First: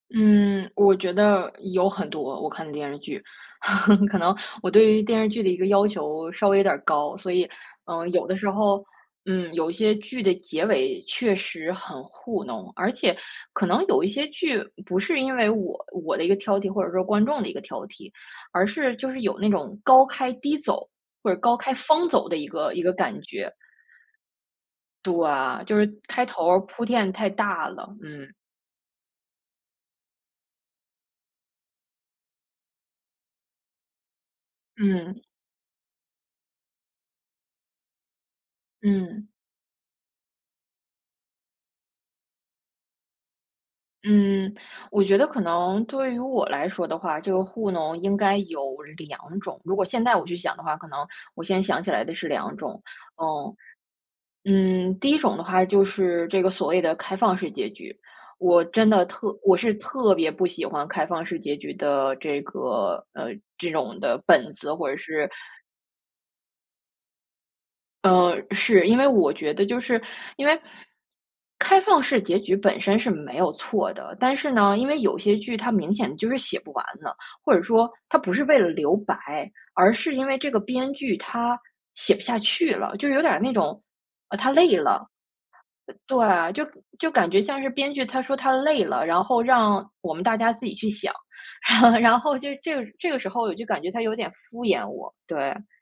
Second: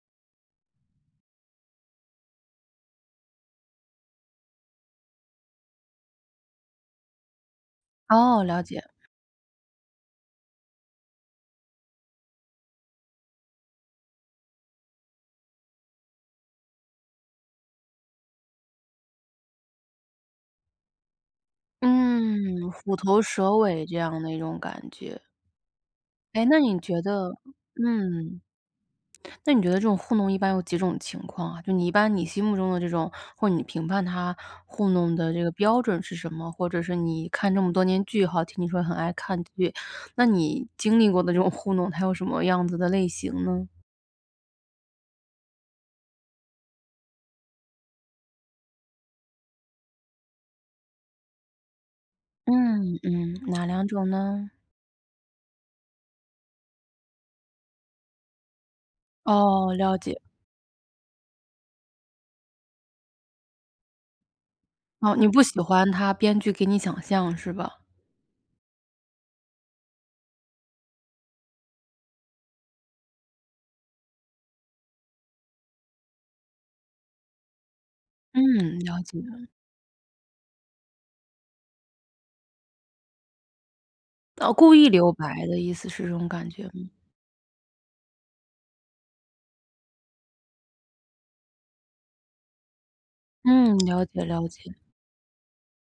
嗯，我觉得有很多，我看电视剧，可能我对于电视剧的一个要求稍微有点儿高。所以，呃，有的哦，时了候，解。嗯，有一些剧的结尾确实很糊弄，而且可能有一些剧不是因为我我的一个挑剔或者说观众的一个挑剔，而是就是有那种高开低走，或者高开方走的一嗯，个一个虎感头觉。蛇尾这样的一种感对，觉。就是开诶，头那儿你铺觉垫太得大了，嗯。嗯。那你觉得这种糊弄一般有几种情况啊，就你一般你心目中的这种或你评判他糊弄嗯。的这个标准是什么？或者是你看这么多年剧吼，听你说很爱嗯。看剧，那你经历过的这种糊弄，它有什么样子的类型呢？嗯，我觉得可能对于我来说的话，这个糊弄应该有两种，如果现在我去想的话，可能我先想起来的是两种。嗯，嗯，嗯。哪两种呢？嗯，第一种的话就是这个所谓的开放式结局，我真的特我哦，是了特解。别不喜欢开放式结局的这个呃，这种的本子，或者哦，你是不喜欢他编剧给你想象是吧？呃，是，因为我觉得就是因为开放式结局本身是没有错的，但是呢，因为有些剧它明显就是写不完了，或者说他不是为了嗯，留了白，解了。而是因为这个编剧他写不下去了，就有点儿那种，啊，哦，他故累意了。留白的意思，呃，是这种感对，觉就吗？就感觉像是编剧他说他累了，然后让我们大家自己去想，然后就这个这个时候我就嗯，感觉他了有解，点了敷解。衍我，对。